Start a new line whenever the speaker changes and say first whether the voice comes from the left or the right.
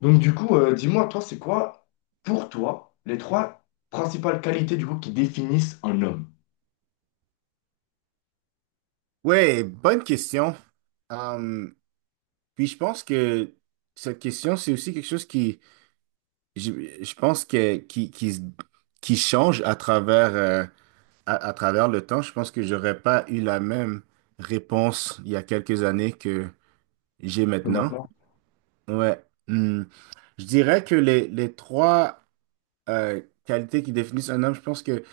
left: Donc du coup, dis-moi, toi, c'est quoi, pour toi, les trois principales qualités du coup qui définissent un homme?
right: Ouais, bonne question. Hum, puis je pense que cette question, c'est aussi quelque chose qui, je, je pense que qui, se- qui change à travers le temps. Je pense que j'aurais pas eu la même réponse il y a quelques années que j'ai
left: Que
right: maintenant.
left: maintenant.
right: Ouais. Je dirais que les trois qualités qui définissent un homme, je pense que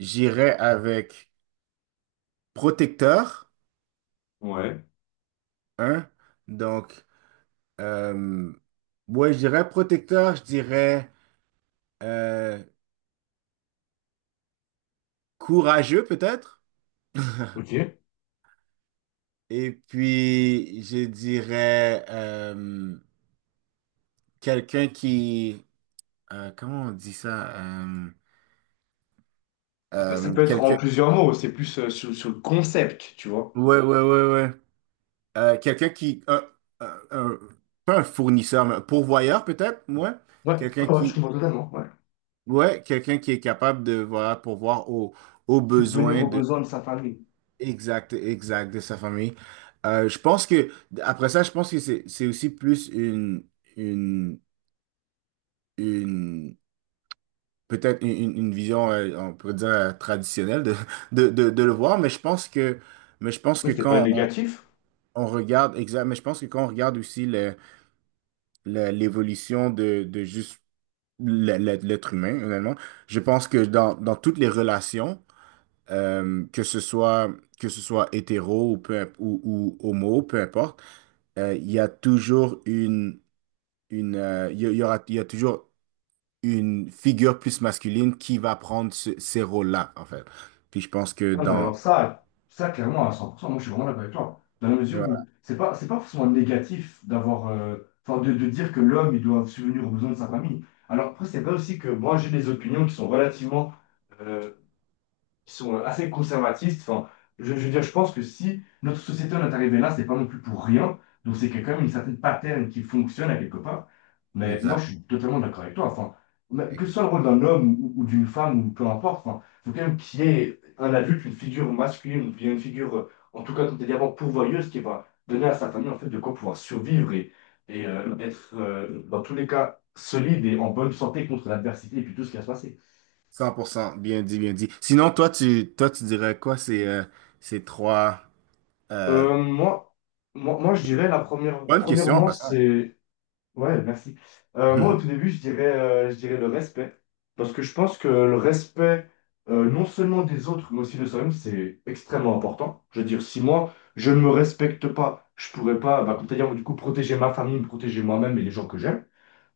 right: j'irais avec protecteur,
left: Ouais.
right: hein. Donc Euh, ouais, je dirais protecteur, je dirais euh, courageux peut-être.
left: Ok. Ouais.
right: Et puis, je dirais quelqu'un qui... comment on dit ça?
left: Après, ça peut être en
right: Quelqu'un...
left: plusieurs mots, c'est plus sur, sur le concept, tu vois.
right: Ouais, ouais, ouais, ouais. Quelqu'un qui... un- un- pas un fournisseur, mais un pourvoyeur peut-être, ouais.
left: Ouais,
right: Quelqu'un
left: ouais, ouais, je
right: qui...
left: comprends totalement, ouais.
right: Ouais, quelqu'un qui est capable de voilà, pourvoir aux
left: Subvenir
right: besoins.
left: aux besoins de sa famille.
right: Exact, exact, de sa famille. Je pense que, après ça, je pense que c'est aussi plus une, une peut-être une vision, on pourrait dire, traditionnelle de le voir, mais je pense que, mais je pense
left: Ouais,
right: que
left: c'est pas
right: quand
left: négatif.
right: on regarde, exact, mais je pense que quand on regarde aussi l'évolution de juste l'être humain, honnêtement, je pense que dans toutes les relations, euh, que ce soit, que ce soit hétéro ou homo, peu importe, il y a toujours une il y aura, il y a toujours une figure plus masculine qui va prendre ces rôles-là, en fait. Puis je pense que
left: Ah, mais alors
right: dans...
left: ça clairement à 100%, moi je suis vraiment d'accord avec toi. Dans la mesure où
right: Voilà,
left: c'est pas forcément négatif d'avoir, enfin de dire que l'homme il doit subvenir aux besoins de sa famille. Alors après c'est vrai aussi que moi j'ai des opinions qui sont relativement euh, qui sont assez conservatistes. Enfin, je veux dire, je pense que si notre société en est arrivée là, c'est pas non plus pour rien. Donc c'est qu'il y a quand même une certaine pattern qui fonctionne à quelque part. Mais moi,
right: exact,
left: je suis totalement d'accord avec toi. Enfin, mais que ce
right: exact.
left: soit le rôle d'un homme ou d'une femme ou peu importe, enfin, il faut quand même qu'il y ait un adulte, une figure masculine, ou bien une figure, en tout cas, comme tu dit avant, pourvoyeuse, qui va donner à sa famille en fait de quoi pouvoir survivre et être dans tous les cas solide et en bonne santé contre l'adversité et puis tout ce qui va se passer.
right: 100%, bien dit, bien dit. Sinon, toi, tu dirais quoi ces, ces trois... euh,
left: Euh, moi, moi, je dirais
right: bonne question, en
left: premièrement,
right: passant.
left: c'est, ouais, merci. Moi, au tout début, je dirais le respect. Parce que je pense que le respect, non seulement des autres, mais aussi de soi-même, c'est extrêmement important. Je veux dire, si moi, je ne me respecte pas, je pourrais pas, bah, comme tu as dit, du coup, protéger ma famille, me protéger moi-même et les gens que j'aime.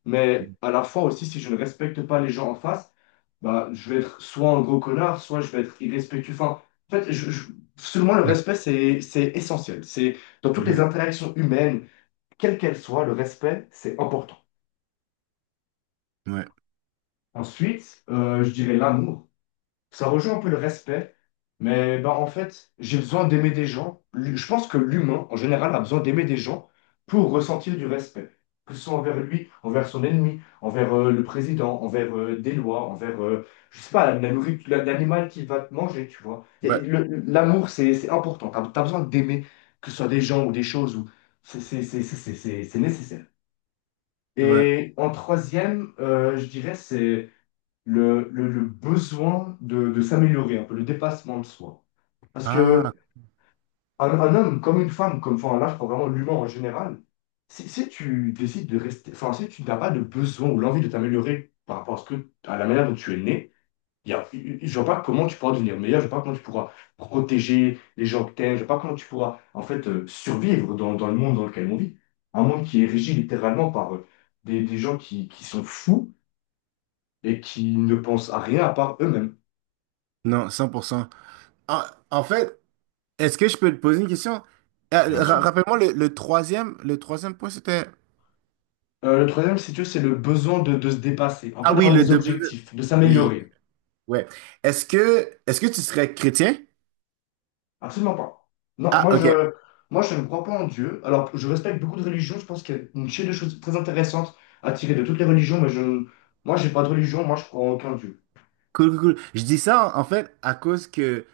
left: Mais à la fois aussi, si je ne respecte pas les gens en face, bah, je vais être soit un gros connard, soit je vais être irrespectueux. Enfin, en fait, selon moi, le respect, c'est essentiel. C'est dans toutes les
right: Ouais,
left: interactions humaines, quelles qu'elles soient, le respect, c'est important.
right: ouais,
left: Ensuite, je dirais l'amour. Ça rejoint un peu le respect, mais ben, en fait, j'ai besoin d'aimer des gens. Je pense que l'humain, en général, a besoin d'aimer des gens pour ressentir du respect, que ce soit envers lui, envers son ennemi, envers le président, envers des lois, envers, je sais pas, la nourriture, l'animal qui va te manger, tu vois.
right: ouais.
left: L'amour, c'est important. As besoin d'aimer, que ce soit des gens ou des choses, ou c'est nécessaire.
right: ouais.
left: Et en troisième, je dirais, c'est le besoin de s'améliorer, un peu le dépassement de soi. Parce
right: Ah,
left: que un homme comme une femme, comme enfin là, je prends vraiment l'humain en général, si tu décides de rester, enfin si tu n'as pas de besoin ou l'envie de t'améliorer par rapport à, ce que, à la manière dont tu es né, il y a, je vois pas comment tu pourras devenir meilleur, je vois pas comment tu pourras protéger les gens que t'aimes, je vois pas comment tu pourras en fait survivre dans, dans le monde dans lequel on vit. Un monde qui est régi littéralement par des gens qui sont fous et qui ne pensent à rien à part eux-mêmes.
right: non, 100%. Ah, en fait, est-ce que je peux te poser une question?
left: Bien sûr.
right: Rappelle-moi, le troisième point, c'était...
left: Le troisième, si tu veux, c'est le besoin de se dépasser, un peu
right: Ah oui,
left: d'avoir
right: le
left: des
right: double.
left: objectifs, de
right: Oui,
left: s'améliorer.
right: ouais. Est-ce que tu serais chrétien?
left: Absolument pas. Non,
right: Ah, ok.
left: moi je ne crois pas en Dieu. Alors, je respecte beaucoup de religions. Je pense qu'il y a une chaîne de choses très intéressantes à tirer de toutes les religions, moi j'ai pas de religion. Moi, je crois en aucun Dieu.
right: Cool, cool, cool. Je dis ça en fait à cause que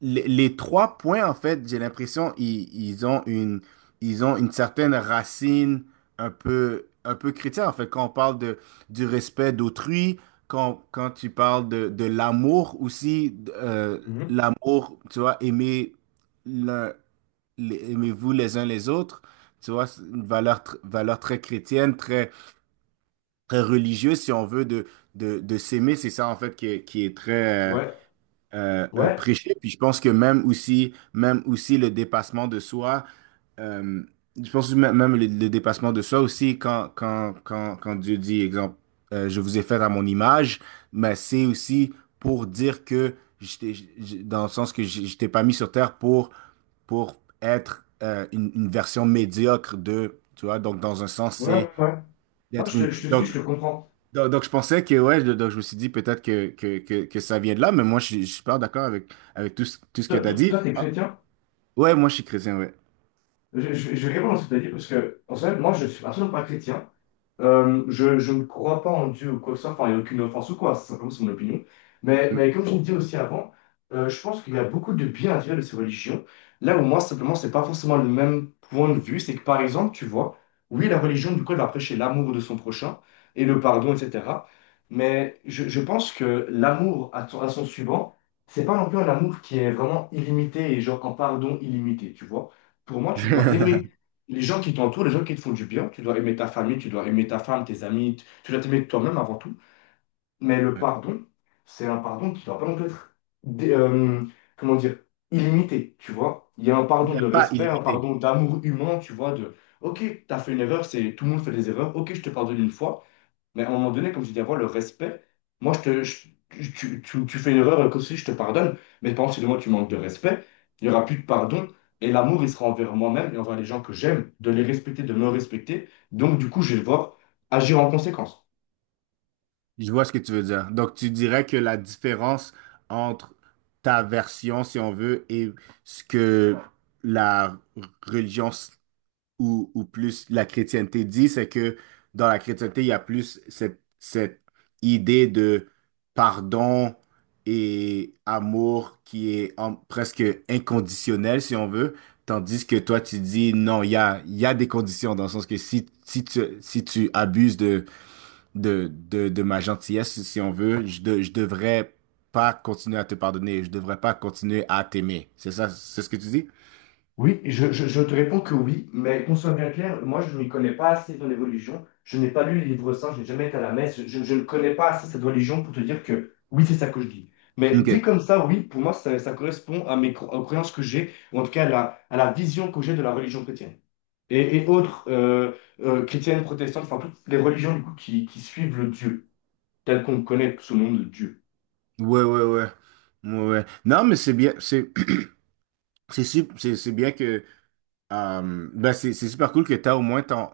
right: les trois points, en fait, j'ai l'impression ils ont une certaine racine un peu chrétienne. En fait, quand on parle de du respect d'autrui, quand tu parles de l'amour aussi,
left: Mhm.
right: l'amour, tu vois, aimer. l'un aimez-vous les uns les autres. Tu vois, c'est une valeur très chrétienne, très, très religieuse, si on veut, de s'aimer. C'est ça, en fait, qui qui est très
left: Ouais, ouais,
right: prêché. Puis je pense que même aussi le dépassement de soi, euh, je pense que même même le dépassement de soi aussi, quand Dieu dit, exemple, je vous ai fait à mon image, mais c'est aussi pour dire que je t'ai- je- dans le sens que je t'ai pas mis sur terre pour être une version médiocre de, tu vois, donc dans un sens,
left: ouais, ouais.
right: c'est
left: Ouais. Non,
right: d'être une...
left: je te suis, je te comprends.
right: Donc, je pensais que, ouais, donc je me suis dit peut-être que ça vient de là, mais moi, je suis pas d'accord avec, avec tout, tout ce que
left: Toi,
right: tu as
left: toi,
right: dit.
left: toi, t'es
right: Ah,
left: chrétien?
right: ouais, moi, je suis chrétien, ouais.
left: Je vais répondre à ce que t'as dit parce que, en fait, moi, je suis absolument pas chrétien. Je ne crois pas en Dieu ou quoi que ce soit, enfin, il n'y a aucune offense ou quoi, c'est simplement c'est mon opinion. Mais comme je le disais aussi avant, je pense qu'il y a beaucoup de bien à tirer de ces religions. Là où moi, simplement, c'est pas forcément le même point de vue. C'est que par exemple, tu vois, oui, la religion, du coup, elle va prêcher l'amour de son prochain et le pardon, etc. Je pense que l'amour à, à son suivant, c'est pas non plus un amour qui est vraiment illimité et genre un pardon illimité, tu vois. Pour moi, tu dois aimer les gens qui t'entourent, les gens qui te font du bien, tu dois aimer ta famille, tu dois aimer ta femme, tes amis, tu dois t'aimer toi-même avant tout. Mais le
right: Peut-être
left: pardon, c'est un pardon qui ne doit pas non plus être, dé- euh, comment dire, illimité, tu vois. Il y a un pardon de
right: pas
left: respect, un
right: illimité.
left: pardon d'amour humain, tu vois, de, ok, t'as fait une erreur, c'est, tout le monde fait des erreurs, ok, je te pardonne une fois. Mais à un moment donné, comme je dis avant, le respect, moi, je te, je- tu- tu fais une erreur, comme si je te pardonne, mais par contre, si moi, tu manques de respect, il n'y aura plus de pardon, et l'amour, il sera envers moi-même et envers les gens que j'aime, de les respecter, de me respecter. Donc, du coup, je vais devoir agir en conséquence.
right: Je vois ce que tu veux dire. Donc, tu dirais que la différence entre ta version, si on veut, et ce que la religion ou plus la chrétienté dit, c'est que dans la chrétienté, il y a plus cette idée de pardon et amour qui est presque inconditionnel, si on veut, tandis que toi, tu dis non, il y a des conditions, dans le sens que si tu abuses de ma gentillesse, si on veut, je devrais pas continuer à te pardonner, je devrais pas continuer à t'aimer. C'est ça, c'est ce que tu dis?
left: Oui, je te réponds que oui, mais qu'on soit bien clair, moi je ne m'y connais pas assez dans l'évolution. Je n'ai pas lu les livres saints, je n'ai jamais été à la messe, je ne connais pas assez cette religion pour te dire que oui, c'est ça que je dis. Mais dit
right: OK.
left: comme ça, oui, pour moi, ça correspond à mes aux croyances que j'ai, ou en tout cas à la vision que j'ai de la religion chrétienne. Et autres chrétiennes, protestantes, enfin toutes les religions du coup qui suivent le Dieu, tel qu'on le connaît sous le nom de Dieu.
right: Ouais, ouais, ouais. Ouais, ouais. Non, mais c'est c'est bien que, c'est super cool que tu as au moins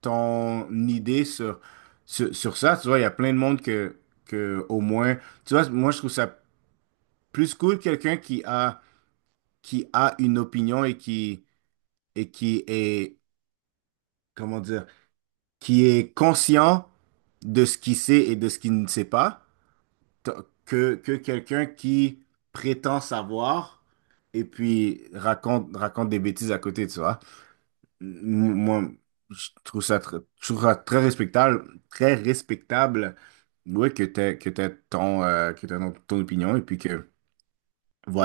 right: ton idée sur ça. Tu vois, il y a plein de monde au moins, tu vois, moi, je trouve ça plus cool quelqu'un qui a une opinion et et qui est, comment dire, qui est conscient de ce qu'il sait et de ce qu'il ne sait pas t- que quelqu'un qui prétend savoir et puis raconte des bêtises à côté, tu vois. Moi, je trouve je trouve ça très respectable, ouais, que t'aies ton, ton opinion et puis que,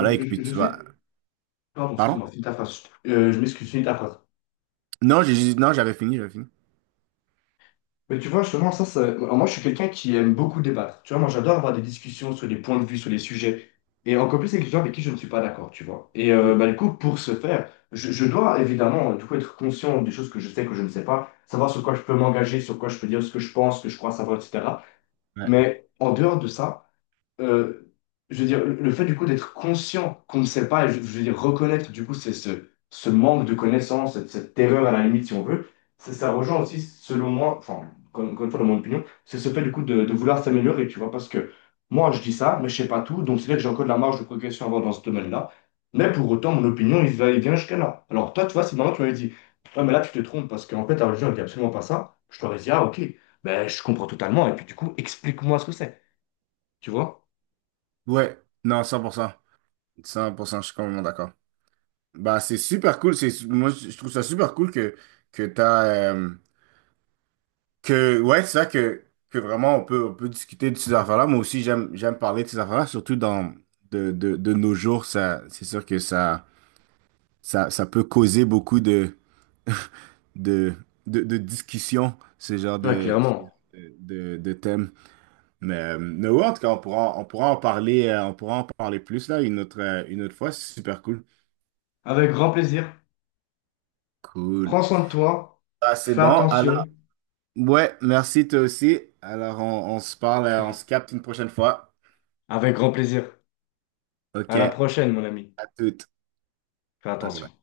right: et que puis
left: Je
right: tu vas...
left: sais. Pardon,
right: Pardon?
left: excuse-moi, finis ta phrase. Je m'excuse, finis ta phrase.
right: Non, j'avais fini, j'avais fini.
left: Mais tu vois, justement, moi, je suis quelqu'un qui aime beaucoup débattre. Tu vois, moi, j'adore avoir des discussions sur les points de vue, sur les sujets. Et encore plus avec les gens avec qui je ne suis pas d'accord, tu vois. Et
right: Cool.
left: bah, du coup, pour ce faire, je dois évidemment, du coup, être conscient des choses que je sais, que je ne sais pas, savoir sur quoi je peux m'engager, sur quoi je peux dire ce que je pense, ce que je crois savoir, etc.
right: Ouais.
left: Mais en dehors de ça, euh, je veux dire, le fait du coup d'être conscient qu'on ne sait pas, et je veux dire reconnaître du coup c'est ce, ce manque de connaissance, cette, cette terreur à la limite si on veut, ça rejoint aussi selon moi, enfin encore une fois dans mon opinion, c'est ce fait du coup de vouloir s'améliorer, tu vois, parce que moi je dis ça, mais je sais pas tout, donc c'est vrai que j'ai encore de la marge de progression à avoir dans ce domaine-là, mais pour autant mon opinion il va et vient jusqu'à là. Alors toi tu vois, si maintenant tu m'avais dit, ouais mais là tu te trompes parce qu'en fait ta religion elle dit absolument pas ça, je t'aurais dit ah ok, ben je comprends totalement et puis du coup explique-moi ce que c'est, tu vois?
right: Ouais, non, cent pour cent, je suis complètement d'accord. Bah, c'est super cool. C'est, moi, je trouve ça super cool que t'as... ouais, c'est ça que vraiment on peut discuter de ces affaires-là. Moi aussi, j'aime, j'aime parler de ces affaires-là, surtout dans, de nos jours. Ça, c'est sûr que ça peut causer beaucoup de, de discussions, ce genre
left: Ouais,
right: de, ce genre
left: clairement.
right: de thèmes. Mais ouais, en tout cas, on pourra en parler, on pourra en parler plus là une autre fois. C'est super cool.
left: Avec grand plaisir.
right: Cool.
left: Prends soin de toi.
right: Ah, c'est
left: Fais
right: bon. Alors,
left: attention.
right: ouais, merci toi aussi. Alors, on se
left: Et
right: parle, on se
left: puis,
right: capte une prochaine fois.
left: avec grand plaisir.
right: OK,
left: À la
right: à
left: prochaine, mon ami.
right: toutes.
left: Fais
right: OK,
left: attention.
right: bye.